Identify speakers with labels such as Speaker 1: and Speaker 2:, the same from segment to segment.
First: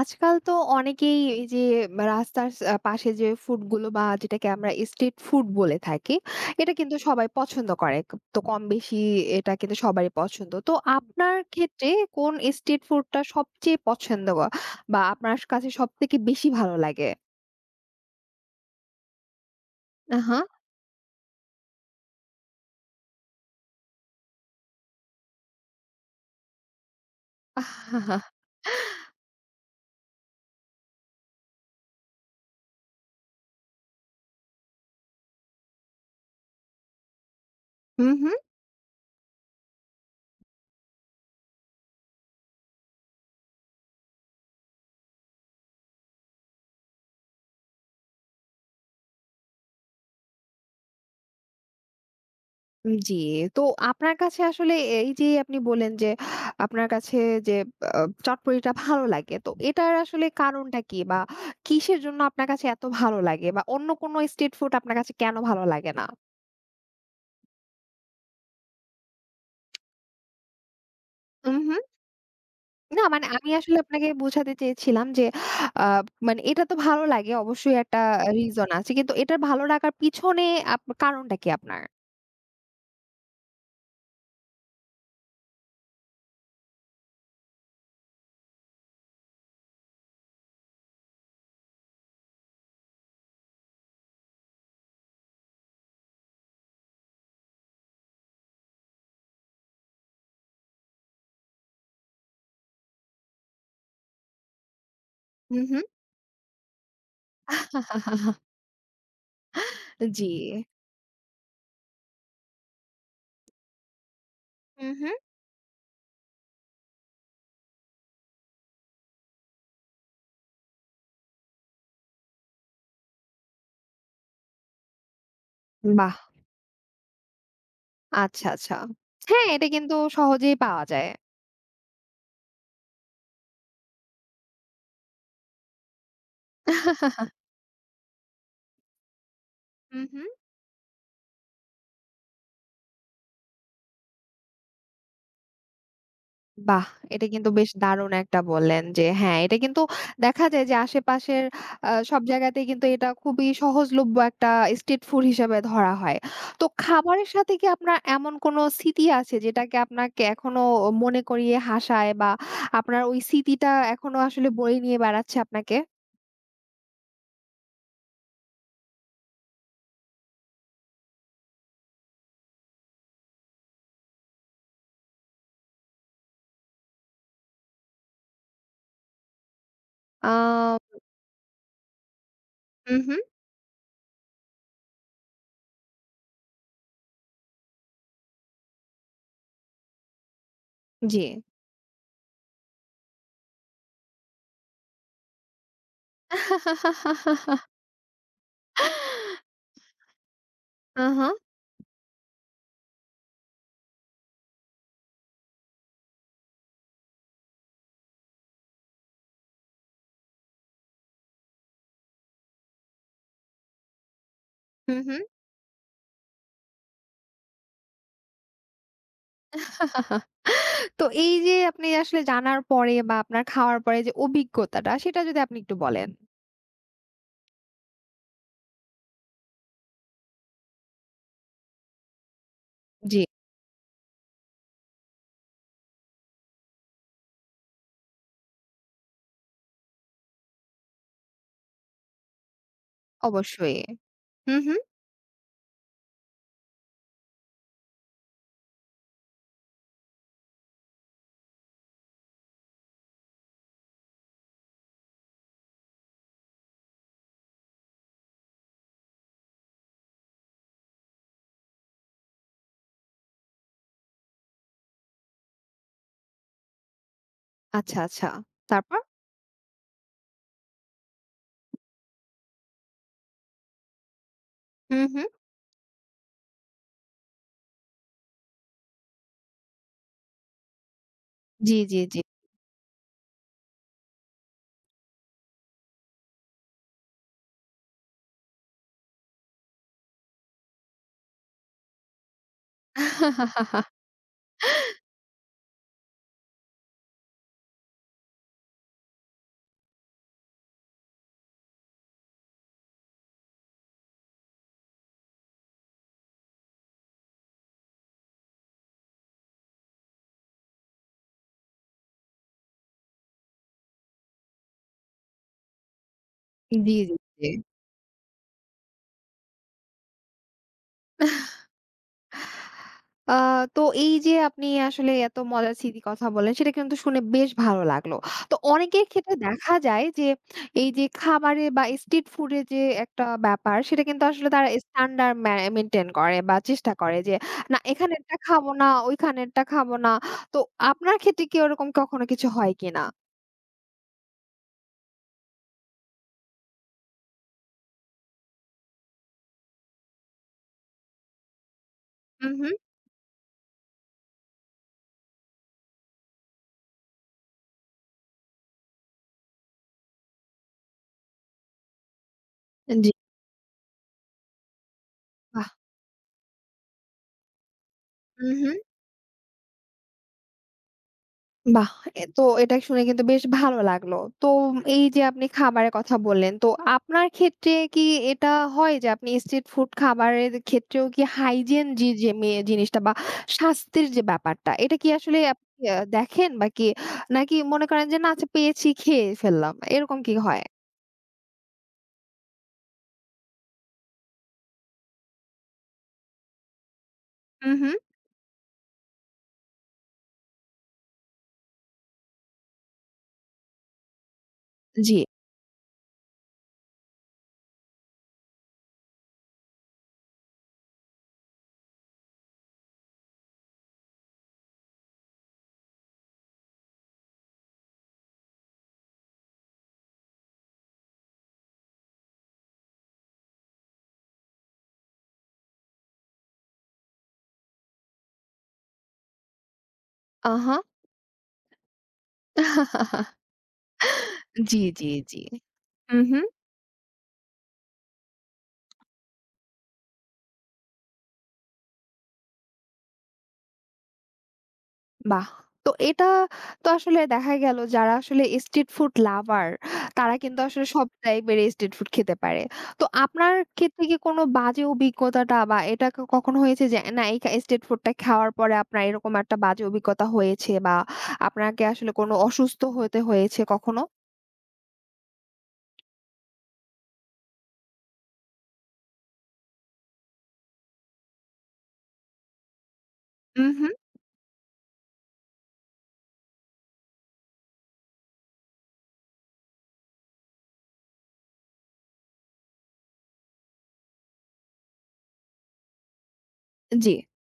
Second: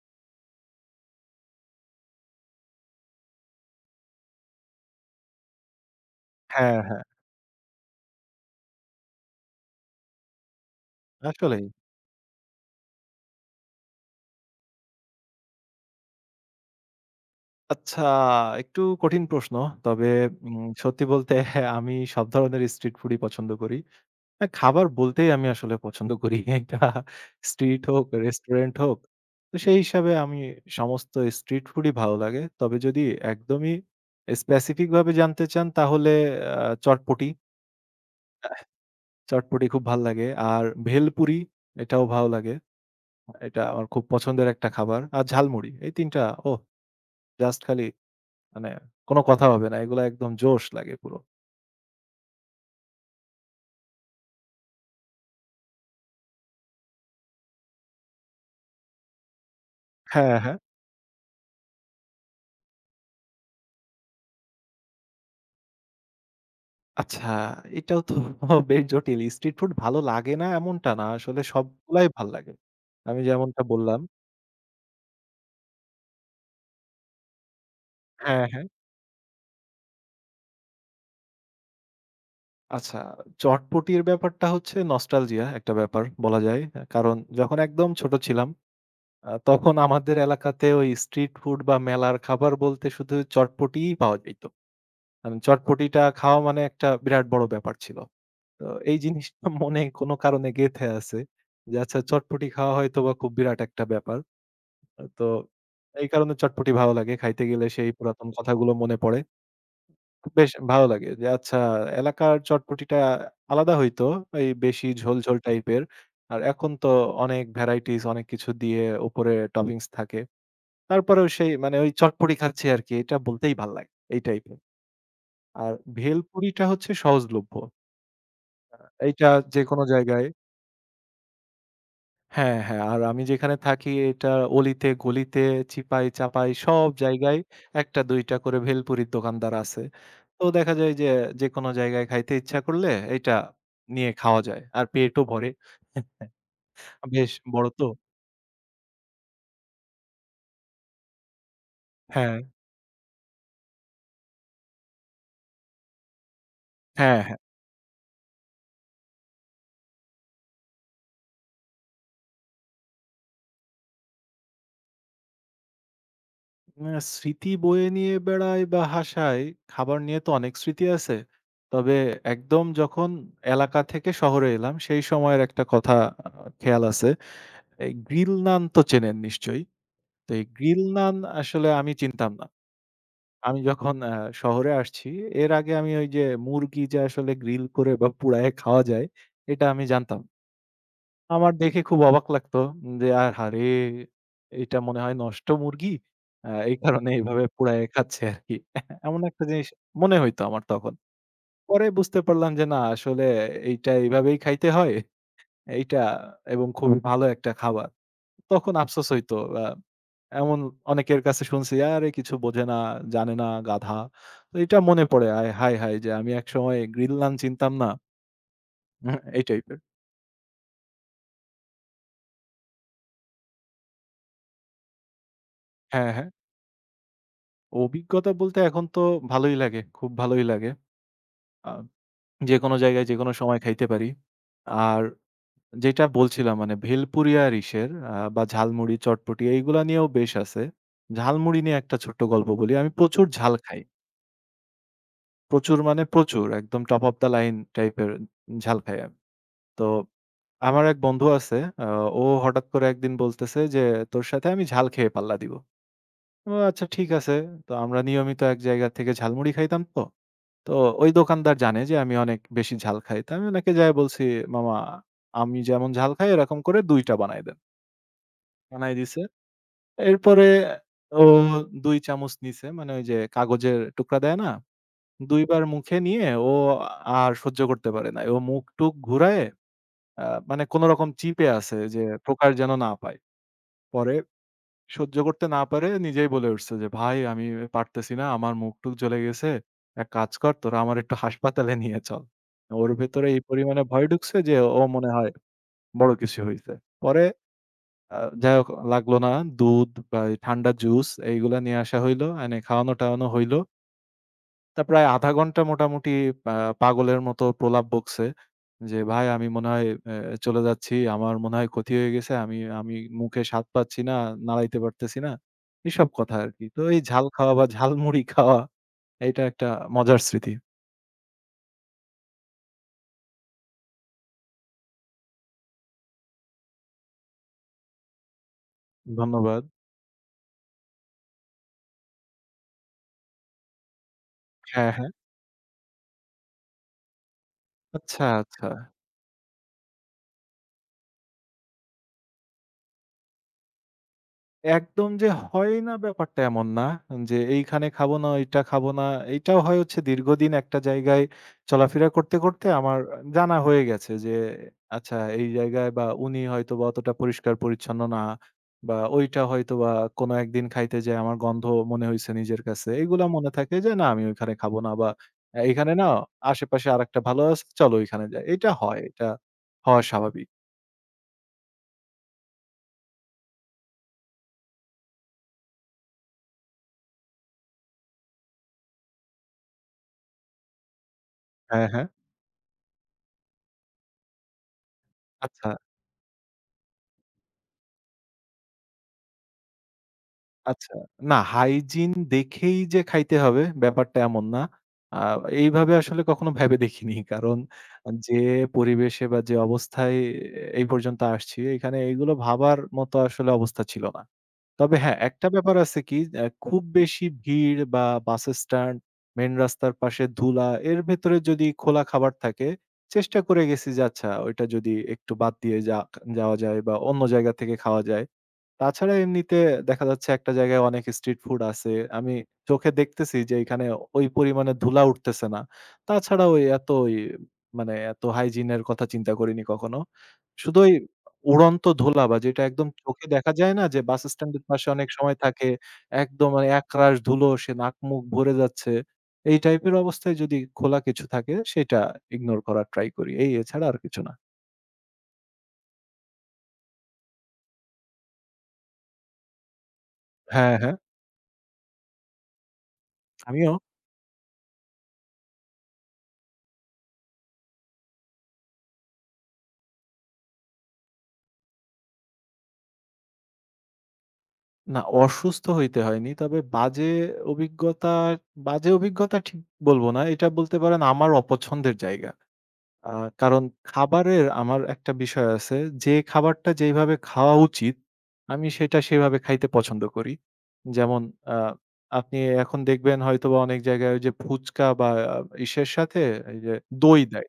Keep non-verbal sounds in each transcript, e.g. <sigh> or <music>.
Speaker 1: আজকাল তো অনেকেই এই যে রাস্তার পাশে যে ফুডগুলো বা যেটাকে আমরা স্ট্রিট ফুড বলে থাকি, এটা
Speaker 2: হ্যাঁ,
Speaker 1: কিন্তু
Speaker 2: হ্যাঁ,
Speaker 1: সবাই পছন্দ করে। তো কম বেশি এটা কিন্তু সবারই পছন্দ। তো আপনার
Speaker 2: আসলেই।
Speaker 1: ক্ষেত্রে কোন স্ট্রিট ফুডটা সবচেয়ে পছন্দ বা আপনার কাছে সবথেকে বেশি ভালো লাগে?
Speaker 2: আচ্ছা একটু কঠিন প্রশ্ন। তবে
Speaker 1: আ হা।
Speaker 2: সত্যি বলতে <laughs> আমি সব ধরনের স্ট্রিট ফুডই পছন্দ করি। খাবার বলতেই আমি আসলে পছন্দ করি। <laughs> এটা স্ট্রিট হোক, রেস্টুরেন্ট হোক। তো সেই হিসাবে আমি সমস্ত স্ট্রিট ফুডই ভালো লাগে। তবে যদি একদমই স্পেসিফিক ভাবে জানতে চান তাহলে চটপটি।
Speaker 1: হুম, হুম।
Speaker 2: চটপটি খুব ভাল লাগে। আর ভেলপুরি এটাও ভালো লাগে। এটা আমার খুব পছন্দের একটা খাবার। আর ঝালমুড়ি। এই ৩ টা ওহ! জাস্ট খালি মানে কোন কথা হবে না। এগুলা একদম জোশ লাগে পুরো।
Speaker 1: জি, তো আপনার কাছে আসলে এই যে আপনি বললেন যে আপনার কাছে যে আ চটপটিটা ভালো লাগে। তো এটার আসলে
Speaker 2: হ্যাঁ, হ্যাঁ।
Speaker 1: কারণটা কি? বা কিসের জন্য আপনার কাছে এত ভালো লাগে? বা অন্য কোনো স্ট্রিট ফুড আপনার কাছে কেন ভালো লাগে না?
Speaker 2: আচ্ছা, এটাও তো <laughs> বেশ জটিল। স্ট্রিট ফুড ভালো লাগে না এমনটা না। আসলে
Speaker 1: উম হুম।
Speaker 2: সবগুলাই ভাল লাগে।
Speaker 1: না
Speaker 2: আমি
Speaker 1: মানে আমি
Speaker 2: যেমনটা
Speaker 1: আসলে
Speaker 2: বললাম।
Speaker 1: আপনাকে বোঝাতে চেয়েছিলাম যে আ মানে এটা তো ভালো লাগে অবশ্যই একটা
Speaker 2: হ্যাঁ, হ্যাঁ।
Speaker 1: রিজন আছে। কিন্তু এটার ভালো লাগার পিছনে কারণটা কি আপনার?
Speaker 2: আচ্ছা, চটপটির ব্যাপারটা হচ্ছে নস্টালজিয়া একটা ব্যাপার বলা যায়। কারণ যখন একদম ছোট ছিলাম তখন আমাদের এলাকাতে ওই স্ট্রিট ফুড বা মেলার খাবার বলতে শুধু চটপটিই পাওয়া যাইত। মানে চটপটিটা খাওয়া মানে একটা বিরাট বড় ব্যাপার ছিল। তো এই জিনিসটা <laughs> মনে কোনো কারণে গেঁথে আছে যে আচ্ছা চটপটি খাওয়া হয়তোবা খুব বিরাট একটা ব্যাপার। তো
Speaker 1: হুম, হুম।
Speaker 2: এই কারণে চটপটি ভালো লাগে। খাইতে গেলে সেই পুরাতন কথাগুলো মনে পড়ে।
Speaker 1: জি।
Speaker 2: বেশ ভালো লাগে যে আচ্ছা এলাকার চটপটিটা আলাদা হইতো। এই বেশি
Speaker 1: হুম, হুম।
Speaker 2: ঝোল, ঝোল টাইপের। আর এখন তো অনেক ভ্যারাইটিস অনেক কিছু দিয়ে উপরে টপিংস থাকে। তারপরেও সেই মানে ওই চটপটি খাচ্ছি আরকি এটা বলতেই ভাল লাগে। এই টাইপের। আর
Speaker 1: বাহ!
Speaker 2: ভেলপুরিটা হচ্ছে সহজলভ্য।
Speaker 1: আচ্ছা, আচ্ছা।
Speaker 2: এইটা
Speaker 1: হ্যাঁ, এটা
Speaker 2: যেকোনো
Speaker 1: কিন্তু
Speaker 2: জায়গায়
Speaker 1: সহজেই পাওয়া যায়।
Speaker 2: হ্যাঁ, হ্যাঁ। আর আমি যেখানে থাকি এটা অলিতে গলিতে, চিপায় চাপায় সব জায়গায় ১টা ২টা করে ভেলপুরির দোকানদার আছে।
Speaker 1: হুম, হুম।
Speaker 2: তো দেখা যায় যে যেকোনো জায়গায় খাইতে ইচ্ছা করলে এইটা নিয়ে খাওয়া যায়। আর পেটও ভরে।
Speaker 1: বাহ! এটা
Speaker 2: বেশ
Speaker 1: কিন্তু
Speaker 2: বড়
Speaker 1: বেশ
Speaker 2: তো।
Speaker 1: দারুণ একটা বললেন যে হ্যাঁ, এটা কিন্তু দেখা যায় যে আশেপাশের সব
Speaker 2: হ্যাঁ,
Speaker 1: জায়গাতেই কিন্তু এটা খুবই সহজলভ্য একটা স্ট্রিট ফুড হিসেবে ধরা হয়। তো
Speaker 2: হ্যাঁ,
Speaker 1: খাবারের
Speaker 2: হ্যাঁ।
Speaker 1: সাথে কি আপনার এমন কোনো স্মৃতি আছে যেটাকে আপনাকে এখনো মনে করিয়ে হাসায় বা আপনার ওই স্মৃতিটা এখনো আসলে বয়ে নিয়ে বেড়াচ্ছে আপনাকে?
Speaker 2: স্মৃতি বয়ে নিয়ে বেড়াই বা হাসাই, খাবার নিয়ে তো অনেক স্মৃতি আছে। তবে একদম যখন এলাকা থেকে শহরে এলাম সেই সময়ের একটা কথা আ খেয়াল আছে। এই গ্রিল নান তো চেনেন নিশ্চয়ই?
Speaker 1: আ
Speaker 2: তো এই গ্রিল নান আসলে আমি চিনতাম না।
Speaker 1: হুম, হুম।
Speaker 2: আমি যখন শহরে আসছি, এর আগে আমি ওই যে মুরগি যে আসলে গ্রিল করে বা পুড়ায়ে খাওয়া যায়, এটা আমি জানতাম।
Speaker 1: জি।
Speaker 2: আমার দেখে খুব অবাক লাগতো যে, "আহারে! এটা মনে হয় নষ্ট মুরগি। এই কারণে এভাবে
Speaker 1: <laughs>
Speaker 2: পুড়ায়ে খাচ্ছে আরকি।" <laughs> এমন একটা জিনিস মনে হইতো আমার তখন।
Speaker 1: আহা!
Speaker 2: পরে বুঝতে পারলাম যে না আসলে এইটা এভাবেই খাইতে হয়। এইটা এবং খুবই ভালো একটা খাবার। তখন আফসোস হইতো। এমন অনেকের কাছে শুনছি, "আরে কিছু বোঝে না, জানে না, গাধা।" তো এটা
Speaker 1: হুম,
Speaker 2: মনে পড়ে, আয় হায়, হায়! যে আমি একসময় গ্রিনল্যান্ড চিনতাম না। <laughs> হুম, এই টাইপের।
Speaker 1: হুম। তো এই যে আপনি আসলে জানার পরে বা আপনার খাওয়ার পরে যে অভিজ্ঞতাটা সেটা যদি আপনি একটু বলেন।
Speaker 2: হ্যাঁ, হ্যাঁ। অভিজ্ঞতা বলতে এখন তো ভালোই লাগে, খুব ভালোই লাগে। আ যেকোনো জায়গায়
Speaker 1: জি।
Speaker 2: যেকোনো সময় খাইতে পারি। আর যেটা বলছিলাম মানে ভেলপুরিয়া ইলিশের বা ঝালমুড়ি, চটপটি এইগুলা নিয়েও বেশ আছে। ঝালমুড়ি নিয়ে একটা ছোট্ট গল্প বলি। আমি প্রচুর ঝাল
Speaker 1: অবশ্যই।
Speaker 2: খাই।
Speaker 1: হুম, হুম।
Speaker 2: প্রচুর মানে প্রচুর। একদম টপ অফ দ্য লাইন টাইপের ঝাল খাই আমি। তো আমার এক বন্ধু আছে, আ ও হঠাৎ করে একদিন বলতেছে যে, "তোর সাথে আমি ঝাল খেয়ে পাল্লা দিব।" ও আচ্ছা ঠিক আছে। তো আমরা নিয়মিত এক জায়গা থেকে ঝালমুড়ি খাইতাম তো। তো ওই দোকানদার জানে যে আমি অনেক বেশি ঝাল খাই। তো আমি ওনাকে যায়ে বলছি, "মামা আমি যেমন ঝাল খাই এরকম করে ২ টা বানায় দেন।"
Speaker 1: আচ্ছা, আচ্ছা।
Speaker 2: বানায়
Speaker 1: তারপর?
Speaker 2: দিছে। এরপরে ও ২ চামচ নিছে। মানে ওই যে কাগজের টুকরা দেয় না?
Speaker 1: হুম, হুম।
Speaker 2: ২ বার মুখে নিয়ে ও আর সহ্য করতে পারে নাই। ও মুখ-টুখ ঘুরায়ে মানে কোনরকম চিপে আছে
Speaker 1: জি, জি,
Speaker 2: যে
Speaker 1: জি।
Speaker 2: প্রকাশ যেন না পায়। পরে সহ্য করতে না পারে নিজেই বলে উঠছে যে, "ভাই আমি পারতেছি না। আমার মুখ-টুখ জ্বলে গেছে। এক কাজ কর তোরা আমার একটু হাসপাতালে নিয়ে চল।" ওর ভেতরে এই
Speaker 1: <laughs>
Speaker 2: পরিমাণে ভয় ঢুকছে যে ও মনে হয় বড় কিছু হইছে। পরে যাই হোক লাগলো না। দুধ বা এই ঠান্ডা জুস এইগুলা নিয়ে আসা হইলো, এনে খাওয়ানো-টাওয়ানো হইল। তা প্রায় ০.৫ ঘন্টা মোটামুটি পা পাগলের মতো প্রলাপ বকছে যে, "ভাই আমি মনে হয় চলে যাচ্ছি। আমার মনে হয় ক্ষতি হয়ে গেছে। আমি আমি মুখে স্বাদ পাচ্ছি না, নাড়াইতে পারতেছি না।" এসব কথা আরকি। তো
Speaker 1: জি,
Speaker 2: এই
Speaker 1: জি,
Speaker 2: ঝাল
Speaker 1: জি।
Speaker 2: খাওয়া বা ঝালমুড়ি খাওয়া এটা একটা মজার স্মৃতি।
Speaker 1: আ তো এই যে আপনি আসলে এত মজার স্মৃতির কথা বললেন, সেটা কিন্তু শুনে বেশ ভালো লাগলো। তো অনেকের ক্ষেত্রে
Speaker 2: ধন্যবাদ।
Speaker 1: দেখা যায় যে, এই যে খাবারে বা স্ট্রিট ফুডের যে একটা ব্যাপার, সেটা কিন্তু আসলে তারা
Speaker 2: হ্যাঁ, হ্যাঁ।
Speaker 1: স্ট্যান্ডার্ড মেইনটেইন করে বা চেষ্টা করে যে, না
Speaker 2: আচ্ছা,
Speaker 1: এখানেরটা
Speaker 2: আচ্ছা।
Speaker 1: খাবো না, ওইখানেরটা খাবো না। তো আপনার ক্ষেত্রে কি ওরকম কখনো কিছু হয় কিনা?
Speaker 2: একদম যে হয় না ব্যাপারটা এমন না। যে এইখানে খাবো না, ওইটা খাবো না। এইটাও হয় হচ্ছে দীর্ঘদিন একটা জায়গায় চলাফেরা করতে,
Speaker 1: হু,
Speaker 2: করতে
Speaker 1: হু।
Speaker 2: আমার জানা হয়ে গেছে যে আচ্ছা এই জায়গায় বা উনি হয়তোবা অতটা পরিষ্কার-পরিচ্ছন্ন না বা ওইটা হয়তোবা কোনো একদিন খাইতে যেয়ে আমার গন্ধ মনে হইছে নিজের কাছে।
Speaker 1: জি।
Speaker 2: এগুলা মনে থাকে যে না আমি ওইখানে খাবো না বা
Speaker 1: বাহ!
Speaker 2: এখানে না আশেপাশে আরেকটা ভালো আছে চলো ওইখানে যাই।
Speaker 1: হু, হু।
Speaker 2: এটা হয়, এটা হওয়া স্বাভাবিক।
Speaker 1: বাহ! এ তো এটা শুনে কিন্তু বেশ ভালো লাগলো। তো এই যে আপনি খাবারের কথা বললেন, তো আপনার ক্ষেত্রে কি এটা হয় যে আপনি স্ট্রিট ফুড খাবারের ক্ষেত্রেও কি হাইজিন
Speaker 2: হ্যাঁ,
Speaker 1: যে
Speaker 2: হ্যাঁ।
Speaker 1: যে জিনিসটা বা স্বাস্থ্যের যে ব্যাপারটা, এটা কি আসলে
Speaker 2: আচ্ছা।
Speaker 1: আপনি দেখেন বা কি নাকি মনে করেন যে না আচ্ছা পেয়েছি খেয়ে ফেললাম, এরকম কি হয়?
Speaker 2: আচ্ছা। না হাইজিন দেখেই যে খাইতে হবে ব্যাপারটা এমন না। আ এইভাবে আসলে কখনো ভেবে দেখিনি। কারণ
Speaker 1: হু, হু।
Speaker 2: যে পরিবেশে বা যে অবস্থায় এই পর্যন্ত আসছি এখানে এগুলো ভাবার মতো আসলে অবস্থা ছিল না। তবে
Speaker 1: জি।
Speaker 2: হ্যাঁ, একটা ব্যাপার আছে কি খুব বেশি ভিড় বা বাস স্ট্যান্ড, মেইন রাস্তার পাশে ধুলা এর ভেতরে যদি খোলা খাবার থাকে চেষ্টা করে গেছি যে আচ্ছা ওইটা যদি একটু বাদ দিয়ে যাওয়া যায় বা অন্য জায়গা থেকে খাওয়া যায়। তাছাড়া এমনিতে দেখা যাচ্ছে একটা জায়গায় অনেক স্ট্রিট ফুড আছে। আমি চোখে দেখতেছি যে এখানে ওই পরিমাণে ধুলা উঠতেছে না। তাছাড়া ওই এত ওই মানে এত হাইজিন এর কথা চিন্তা করিনি কখনো।
Speaker 1: আহা!
Speaker 2: শুধু ওই উড়ন্ত ধুলা বা যেটা একদম চোখে
Speaker 1: <laughs>
Speaker 2: দেখা যায় না যে বাস স্ট্যান্ডের
Speaker 1: জি,
Speaker 2: পাশে অনেক
Speaker 1: জি,
Speaker 2: সময়
Speaker 1: জি।
Speaker 2: থাকে।
Speaker 1: হু, হু।
Speaker 2: একদম মানে একরাশ ধুলো সে নাক মুখ ভরে যাচ্ছে। এই টাইপের অবস্থায় যদি খোলা কিছু থাকে সেটা ইগনোর করার ট্রাই করি। এই এছাড়া আর কিছু না।
Speaker 1: বাহ! তো এটা তো আসলে দেখা গেল যারা আসলে স্ট্রিট ফুড লাভার তারা কিন্তু
Speaker 2: হ্যাঁ,
Speaker 1: আসলে
Speaker 2: হ্যাঁ,
Speaker 1: সব টাইপের স্ট্রিট ফুড খেতে পারে। তো আপনার
Speaker 2: আমিও।
Speaker 1: ক্ষেত্রে কি কোনো বাজে অভিজ্ঞতাটা বা এটা কখনো হয়েছে যে না এই স্ট্রিট ফুডটা খাওয়ার পরে আপনার এরকম একটা বাজে অভিজ্ঞতা হয়েছে বা আপনাকে আসলে কোনো অসুস্থ হতে হয়েছে কখনো?
Speaker 2: না, অসুস্থ হইতে হয়নি। তবে বাজে অভিজ্ঞতা, বাজে অভিজ্ঞতা ঠিক বলব না। এটা বলতে পারেন আমার অপছন্দের জায়গা। আ কারণ
Speaker 1: হুম, হুম।
Speaker 2: খাবারের আমার একটা বিষয় আছে। যে খাবারটা যেইভাবে খাওয়া উচিত, আমি সেটা সেভাবে খাইতে পছন্দ করি। যেমন আ আপনি এখন দেখবেন হয়তোবা অনেক জায়গায় ওই যে ফুচকা বা আ ইসের সাথে এই যে
Speaker 1: জি।
Speaker 2: দই দেয়।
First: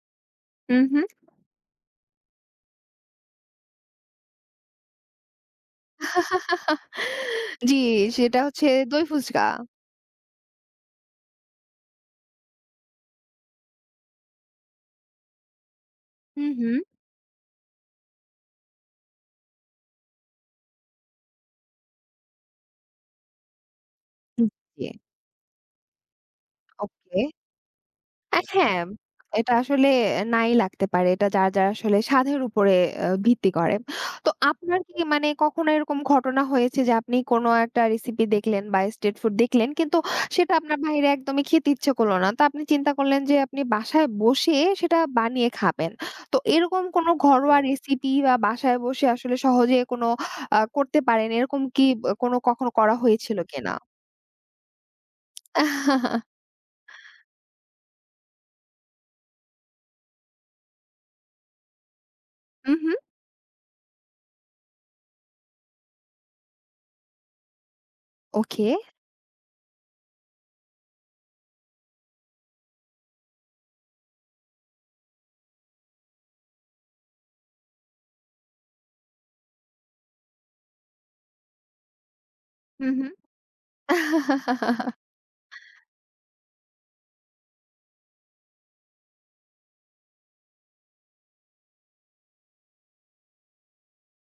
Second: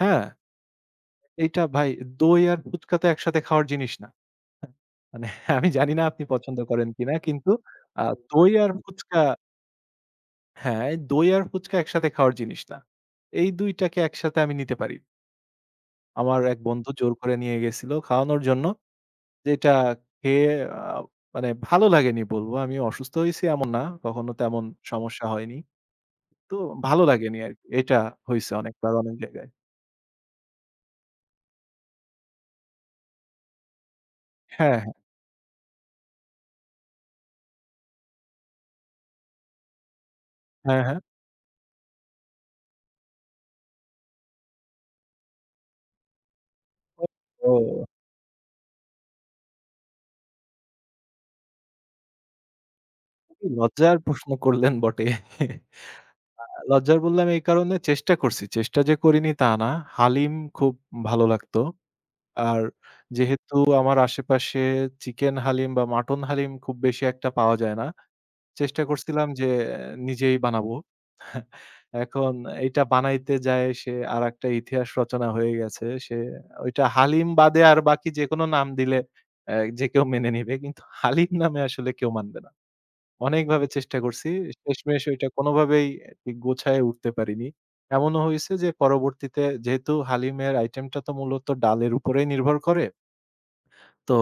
Speaker 2: হ্যাঁ?
Speaker 1: হুম, হুম।
Speaker 2: এইটা ভাই দই আর ফুচকা তো একসাথে খাওয়ার জিনিস না। হ্যাঁ, মানে <laughs> আমি জানি না আপনি পছন্দ করেন কিনা কিন্তু
Speaker 1: জি,
Speaker 2: আ
Speaker 1: সেটা
Speaker 2: দই
Speaker 1: হচ্ছে
Speaker 2: আর
Speaker 1: দই
Speaker 2: ফুচকা
Speaker 1: ফুচকা।
Speaker 2: হ্যাঁ, দই আর ফুচকা একসাথে খাওয়ার জিনিস না। এই ২ টাকে একসাথে আমি নিতে পারি। আমার
Speaker 1: হুম,
Speaker 2: এক
Speaker 1: হুম।
Speaker 2: বন্ধু জোর করে নিয়ে গেছিল খাওয়ানোর জন্য। যেটা খেয়ে আ মানে ভালো লাগেনি বলব। আমি অসুস্থ হইছি এমন না। কখনো
Speaker 1: হুম,
Speaker 2: তেমন
Speaker 1: জি,
Speaker 2: সমস্যা হয়নি। তো ভালো
Speaker 1: ওকে।
Speaker 2: লাগেনি আরকি। এটা হইছে
Speaker 1: হ্যাঁ,
Speaker 2: অনেকবার অনেক জায়গায়।
Speaker 1: এটা আসলে নাই লাগতে পারে। এটা যার, যার আসলে স্বাদের উপরে ভিত্তি করে। তো
Speaker 2: হ্যাঁ,
Speaker 1: আপনার
Speaker 2: হ্যাঁ,
Speaker 1: কি মানে কখনো এরকম ঘটনা হয়েছে যে আপনি কোনো একটা রেসিপি দেখলেন বা স্ট্রিট ফুড দেখলেন কিন্তু সেটা আপনার
Speaker 2: হ্যাঁ, হ্যাঁ।
Speaker 1: বাইরে একদমই খেতে ইচ্ছে করলো না। তো আপনি চিন্তা করলেন যে আপনি বাসায় বসে সেটা বানিয়ে খাবেন। তো এরকম কোনো ঘরোয়া হুম।
Speaker 2: ও
Speaker 1: রেসিপি বা বাসায় বসে আসলে সহজে কোনো করতে পারেন এরকম কি কোনো কখনো করা হয়েছিল কিনা?
Speaker 2: লজ্জার প্রশ্ন করলেন বটে।
Speaker 1: <laughs>
Speaker 2: লজ্জার বললাম এই কারণে চেষ্টা করছি। চেষ্টা যে করিনি তা না। হালিম খুব ভালো লাগতো। আর
Speaker 1: উহু,
Speaker 2: যেহেতু আমার আশেপাশে চিকেন হালিম বা মাটন হালিম খুব বেশি একটা পাওয়া যায় না।
Speaker 1: ওকে।
Speaker 2: চেষ্টা করছিলাম যে নিজেই বানাবো। এখন এইটা বানাইতে যায় সে আরেকটা ইতিহাস রচনা হয়ে গেছে। সে ওইটা হালিম বাদে আর বাকি যেকোনো নাম দিলে অ্যা যে কেউ মেনে নিবে। কিন্তু হালিম নামে আসলে কেউ মানবে না।
Speaker 1: হু, হু।
Speaker 2: অনেকভাবে চেষ্টা করছি।
Speaker 1: <laughs>
Speaker 2: শেষমেশ ওইটা কোনোভাবেই ঠিক গোছায় উঠতে পারিনি। এমনও হইছে যে পরবর্তীতে যেহেতু হালিমের আইটেমটা তো মূলত ডালের উপরেই নির্ভর করে। তো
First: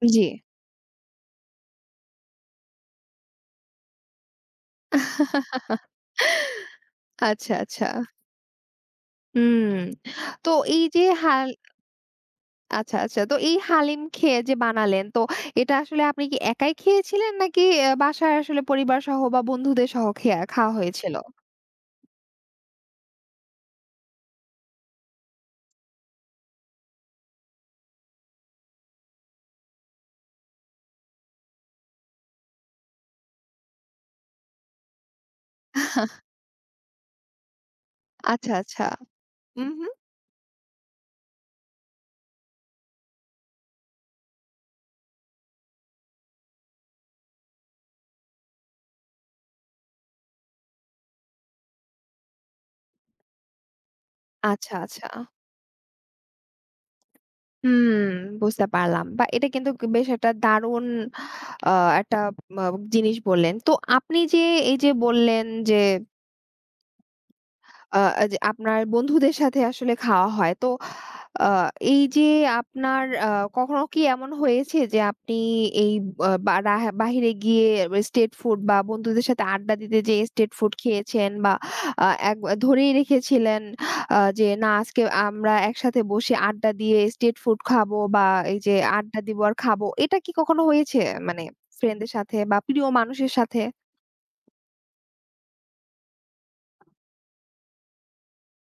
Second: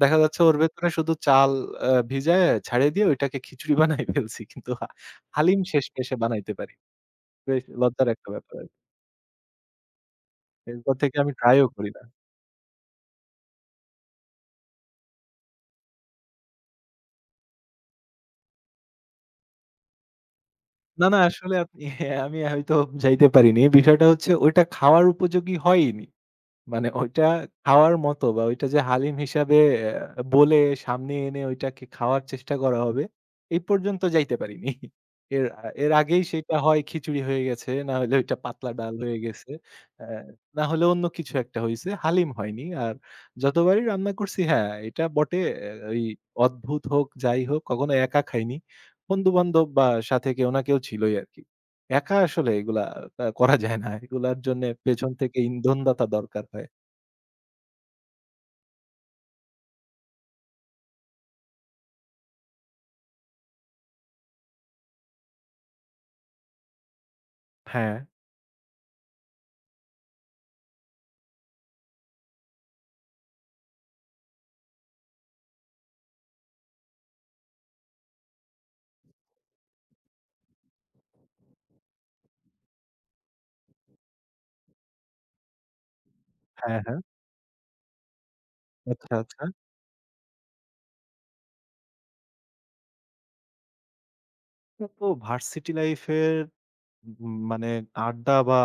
Speaker 2: দেখা
Speaker 1: জি।
Speaker 2: যাচ্ছে ওর ভেতরে শুধু চাল ভিজায়ে ছাড়িয়ে দিয়ে ওইটাকে খিচুড়ি বানায় ফেলছি। কিন্তু হালিম শেষমেশে বানাইতে পারি।
Speaker 1: আচ্ছা,
Speaker 2: বেশ
Speaker 1: আচ্ছা।
Speaker 2: লজ্জার একটা ব্যাপার আরকি।
Speaker 1: হুম। তো এই
Speaker 2: এরপর
Speaker 1: যে
Speaker 2: থেকে আমি ট্রাইও করি না।
Speaker 1: আচ্ছা, আচ্ছা। তো এই হালিম খেয়ে যে বানালেন, তো এটা আসলে আপনি কি একাই খেয়েছিলেন নাকি বাসায় আসলে পরিবার সহ বা বন্ধুদের সহ খাওয়া
Speaker 2: না,
Speaker 1: হয়েছিল?
Speaker 2: না আসলে আপনি আমি হয়তো বুঝাইতে পারিনি। বিষয়টা হচ্ছে ওইটা খাওয়ার উপযোগী হয়ইনি। মানে ওইটা খাওয়ার মতো বা ওইটা যে হালিম হিসাবে বলে সামনে এনে ওইটাকে খাওয়ার চেষ্টা করা হবে, এই পর্যন্ত যাইতে পারিনি। এর আগেই সেটা হয় খিচুড়ি হয়ে গেছে, না হলে ওইটা
Speaker 1: আচ্ছা,
Speaker 2: পাতলা
Speaker 1: আচ্ছা।
Speaker 2: ডাল হয়ে গেছে।
Speaker 1: উম হুম।
Speaker 2: অ্যা না হলে অন্য কিছু একটা হইছে, হালিম হয়নি। আর যতবারই রান্না করছি হ্যাঁ, এটা বটে ওই অদ্ভুত হোক, যাই হোক কখনো একা খাইনি। বন্ধু-বান্ধব বা সাথে কেউ না কেউ ছিলই আরকি। একা আসলে এগুলা করা যায় না। এগুলার জন্যে
Speaker 1: আচ্ছা, আচ্ছা।
Speaker 2: পেছন থেকে ইন্ধনদাতা দরকার হয়।
Speaker 1: হুম, বুঝতে পারলাম। বা এটা কিন্তু বেশ একটা দারুণ আ একটা আ জিনিস বললেন। তো আপনি যে এই যে বললেন যে
Speaker 2: হ্যাঁ,
Speaker 1: আ আ যে আপনার বন্ধুদের সাথে আসলে খাওয়া হয়। তো আ এই যে আপনার কখনো কি এমন হয়েছে যে আপনি এই বা বাহিরে গিয়ে স্ট্রিট ফুড বা বন্ধুদের সাথে আড্ডা দিতে যেয়ে স্ট্রিট ফুড খেয়েছেন বা আ এক ধরেই রেখেছিলেন যে না আজকে আমরা একসাথে বসে আড্ডা
Speaker 2: হ্যাঁ,
Speaker 1: দিয়ে
Speaker 2: হ্যাঁ।
Speaker 1: স্ট্রিট ফুড খাবো বা এই যে
Speaker 2: আচ্ছা,
Speaker 1: আড্ডা দিব
Speaker 2: আচ্ছা।
Speaker 1: আর খাবো। এটা কি কখনো হয়েছে? মানে ফ্রেন্ড দের সাথে বা প্রিয় মানুষের সাথে?
Speaker 2: তো ভার্সিটি লাইফ এর মানে আড্ডা বা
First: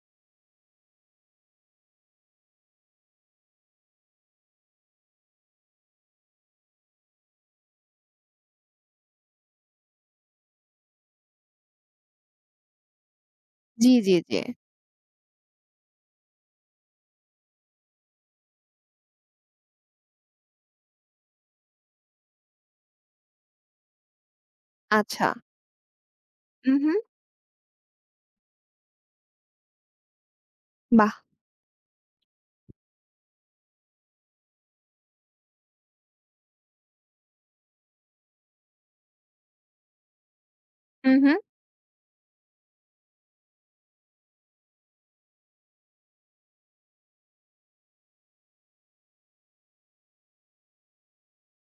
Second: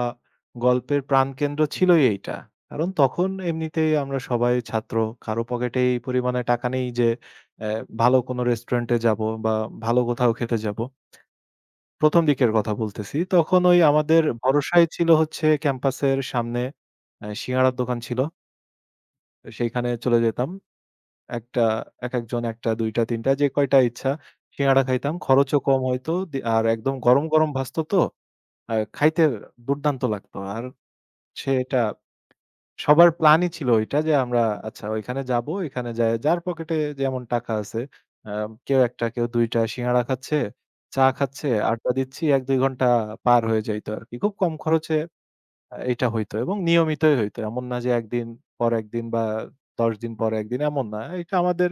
Speaker 2: গল্পের প্রাণকেন্দ্র ছিলই এইটা। কারণ তখন এমনিতেই আমরা সবাই ছাত্র। কারো পকেটে এই পরিমাণে টাকা নেই যে অ্যা ভালো কোনো রেস্টুরেন্টে যাবো বা ভালো কোথাও খেতে যাবো। ১ম দিকের কথা বলতেছি। তখন ওই
Speaker 1: জি, জি,
Speaker 2: আমাদের
Speaker 1: জি।
Speaker 2: ভরসাই ছিল হচ্ছে ক্যাম্পাসের সামনে সিঙাড়ার দোকান ছিল। সেইখানে চলে যেতাম। একটা একেকজন ১ টা, ২ টা, ৩ টা যে কয়টা ইচ্ছা সিঙ্গাড়া খাইতাম।
Speaker 1: আচ্ছা।
Speaker 2: খরচও কম হইতো দি আর
Speaker 1: উহু,
Speaker 2: একদম গরম, গরম ভাজতো তো। আর খাইতে দুর্দান্ত লাগতো। আর
Speaker 1: বাহ!
Speaker 2: সেটা সবার প্ল্যানই ছিল ওইটা যে আমরা আচ্ছা ওইখানে যাবো, ওইখানে যায়া যার পকেটে যেমন টাকা আছে আ কেউ ১ টা, কেউ ২ টা সিঙ্গাড়া খাচ্ছে, চা
Speaker 1: উহু।
Speaker 2: খাচ্ছে, আড্ডা দিচ্ছি ১-২ ঘন্টা পার হয়ে যাইত আরকি। খুব কম খরচে এটা হইতো এবং নিয়মিতই হইতো। এমন না যে একদিন পর একদিন বা ১০ দিন পর একদিন এমন না। এটা আমাদের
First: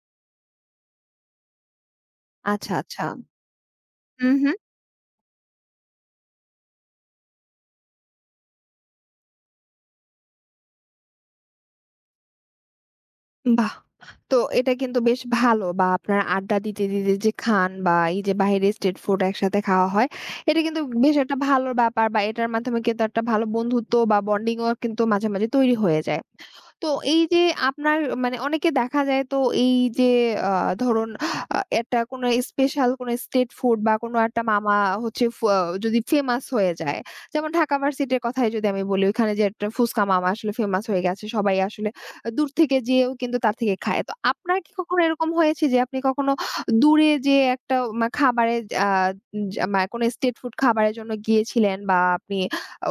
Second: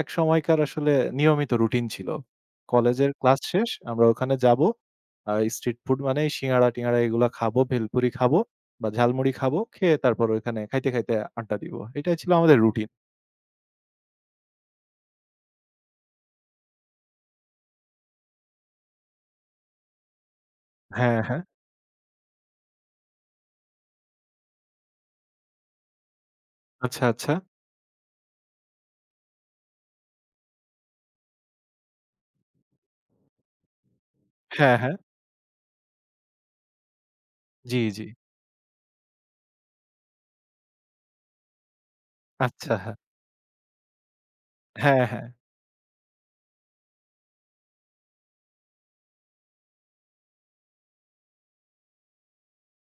Speaker 2: এক সময়কার আসলে নিয়মিত রুটিন ছিল।
Speaker 1: আচ্ছা, আচ্ছা।
Speaker 2: কলেজের ক্লাস শেষ আমরা ওখানে
Speaker 1: হুম, হুম।
Speaker 2: যাবো। স্ট্রিট ফুড মানেই সিঙ্গাড়া-টিঙ্গাড়া এগুলা খাবো, ভেলপুরি খাবো বা ঝালমুড়ি খাবো। খেয়ে তারপর ওইখানে খাইতে, খাইতে আড্ডা দিব। এটাই ছিল আমাদের রুটিন।
Speaker 1: বাহ! তো এটা কিন্তু বেশ ভালো বা আপনারা আড্ডা দিতে, দিতে যে খান বা এই যে বাইরে স্ট্রিট ফুড একসাথে খাওয়া হয়, এটা কিন্তু বেশ
Speaker 2: হ্যাঁ,
Speaker 1: একটা
Speaker 2: হ্যাঁ।
Speaker 1: ভালো ব্যাপার বা এটার মাধ্যমে কিন্তু একটা ভালো বন্ধুত্ব বা বন্ডিং ও কিন্তু মাঝে, মাঝে তৈরি হয়ে যায়। তো
Speaker 2: আচ্ছা,
Speaker 1: এই
Speaker 2: আচ্ছা।
Speaker 1: যে আপনার মানে অনেকে দেখা যায় তো এই যে আ ধরুন একটা কোনো স্পেশাল কোনো স্ট্রিট ফুড বা কোনো একটা মামা
Speaker 2: হ্যাঁ, হ্যাঁ।
Speaker 1: হচ্ছে যদি ফেমাস হয়ে যায়। যেমন ঢাকা
Speaker 2: জি, জি।
Speaker 1: ভার্সিটির কথাই যদি আমি বলি ওইখানে যে একটা ফুচকা মামা আসলে ফেমাস হয়ে গেছে। সবাই আসলে দূর
Speaker 2: আচ্ছা,
Speaker 1: থেকে
Speaker 2: হ্যাঁ।
Speaker 1: যেয়েও কিন্তু তার থেকে খায়। তো আপনার কি কখনো
Speaker 2: হ্যাঁ, হ্যাঁ।
Speaker 1: এরকম হয়েছে যে আপনি কখনো দূরে যেয়ে একটা খাবারের যা মা কোনো স্ট্রিট ফুড খাবারের জন্য গিয়েছিলেন বা আপনি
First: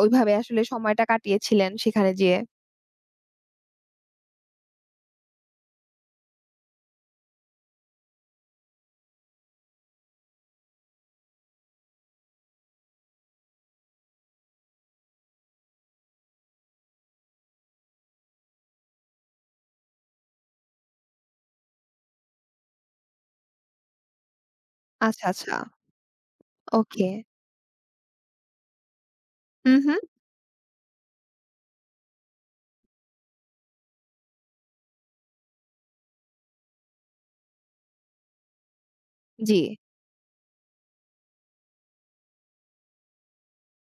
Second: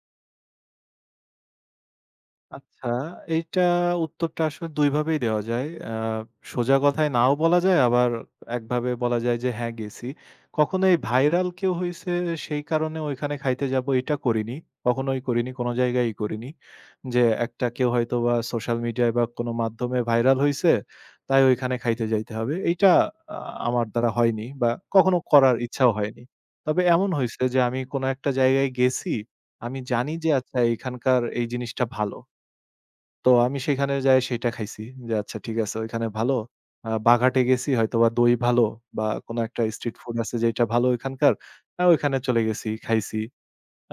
Speaker 1: ওইভাবে আসলে সময়টা কাটিয়েছিলেন সেখানে যেয়ে?
Speaker 2: আচ্ছা, এইটা উত্তরটা আসলে ২ ভাবেই দেওয়া যায়। সোজা কথায় নাও বলা যায়, আবার একভাবে বলা যায় যে হ্যাঁ, গেছি। কখনো এই ভাইরাল কেউ হইছে সেই কারণে ওইখানে খাইতে যাবো এটা করিনি। কখনোই করিনি, কোনো জায়গায়ই করিনি। যে একটা কেউ হয়তোবা সোশ্যাল মিডিয়ায় বা কোনো মাধ্যমে ভাইরাল হইছে, তাই ওইখানে খাইতে যাইতে হবে। এইটা আ আমার দ্বারা হয়নি বা কখনো
Speaker 1: আচ্ছা, আচ্ছা।
Speaker 2: করার ইচ্ছাও হয়নি। তবে
Speaker 1: ওকে।
Speaker 2: এমন হইছে যে আমি কোনো একটা জায়গায় গেছি,
Speaker 1: হুম,
Speaker 2: আমি
Speaker 1: হুম।
Speaker 2: জানি যে আচ্ছা এখানকার এই জিনিসটা ভালো। তো আমি সেখানে যাই সেটা খাইছি। যে আচ্ছা ঠিক আছে ওইখানে ভালো। বাঘাটে গেছি হয়তোবা দই ভালো বা কোনো
Speaker 1: জি,
Speaker 2: একটা স্ট্রিট ফুড আছে যেটা ভালো ওইখানকার। ওইখানে চলে গেছি, খাইছি।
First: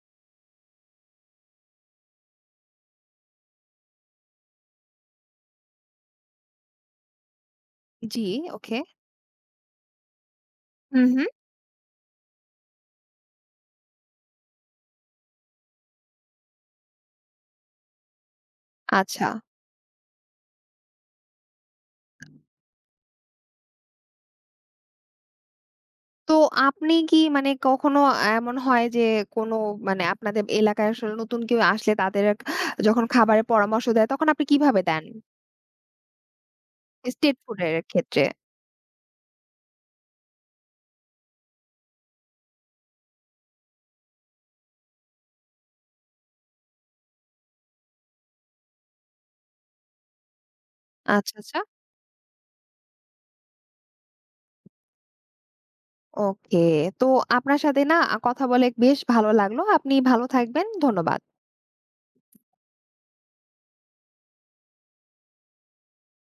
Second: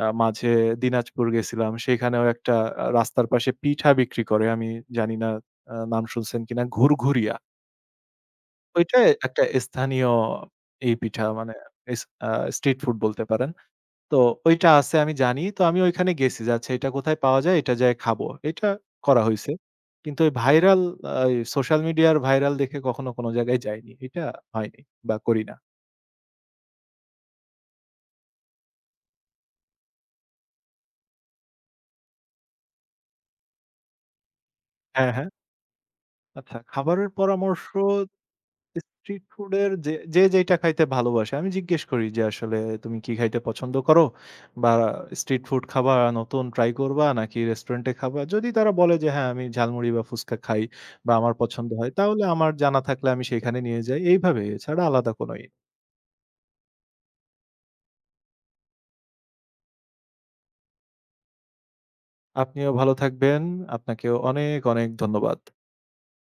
Speaker 2: মাঝে দিনাজপুর গেছিলাম। সেখানেও একটা রাস্তার পাশে পিঠা বিক্রি করে। আমি জানি না নাম শুনছেন কিনা? ঘুরঘুরিয়া।
Speaker 1: জি, ওকে।
Speaker 2: ওইটা একটা স্থানীয় এই
Speaker 1: হুম,
Speaker 2: পিঠা
Speaker 1: হুম।
Speaker 2: মানে এস আ স্ট্রিট ফুড বলতে পারেন। তো ওইটা আছে আমি জানি। তো আমি ওইখানে গেছি যে, আচ্ছা এটা কোথায় পাওয়া যায়? এটা যেয়ে খাবো। এটা করা
Speaker 1: আচ্ছা।
Speaker 2: হইছে। কিন্তু ওই ভাইরাল ওই সোশ্যাল মিডিয়ার ভাইরাল দেখে কখনো কোনো জায়গায় যাইনি। এটা হয়নি বা করি না।
Speaker 1: তো আপনি কি মানে কখনো এমন হয় যে কোনো মানে আপনাদের এলাকায় আসলে নতুন কেউ আসলে তাদের যখন খাবারের পরামর্শ দেয় তখন আপনি কিভাবে দেন?
Speaker 2: হ্যাঁ, হ্যাঁ। আচ্ছা, খাবারের
Speaker 1: স্ট্রিট ফুড
Speaker 2: পরামর্শ
Speaker 1: এর ক্ষেত্রে?
Speaker 2: স্ট্রিট ফুডের যে যে যেইটা খাইতে ভালোবাসে, আমি জিজ্ঞেস করি যে, "আসলে তুমি কি খাইতে পছন্দ করো? বা স্ট্রিট ফুড খাবা, নতুন ট্রাই করবা নাকি রেস্টুরেন্টে খাবা?" যদি তারা বলে যে, "হ্যাঁ, আমি ঝালমুড়ি বা ফুচকা খাই বা
Speaker 1: আচ্ছা,
Speaker 2: আমার
Speaker 1: আচ্ছা।
Speaker 2: পছন্দ হয়," তাহলে আমার জানা থাকলে আমি সেখানে নিয়ে যাই। এইভাবে, এছাড়া আলাদা কোন ই।
Speaker 1: ওকে। তো আপনার সাথে না কথা বলে বেশ ভালো লাগলো। আপনি ভালো থাকবেন। ধন্যবাদ।
Speaker 2: আপনিও ভালো থাকবেন। আপনাকেও অনেক, অনেক ধন্যবাদ।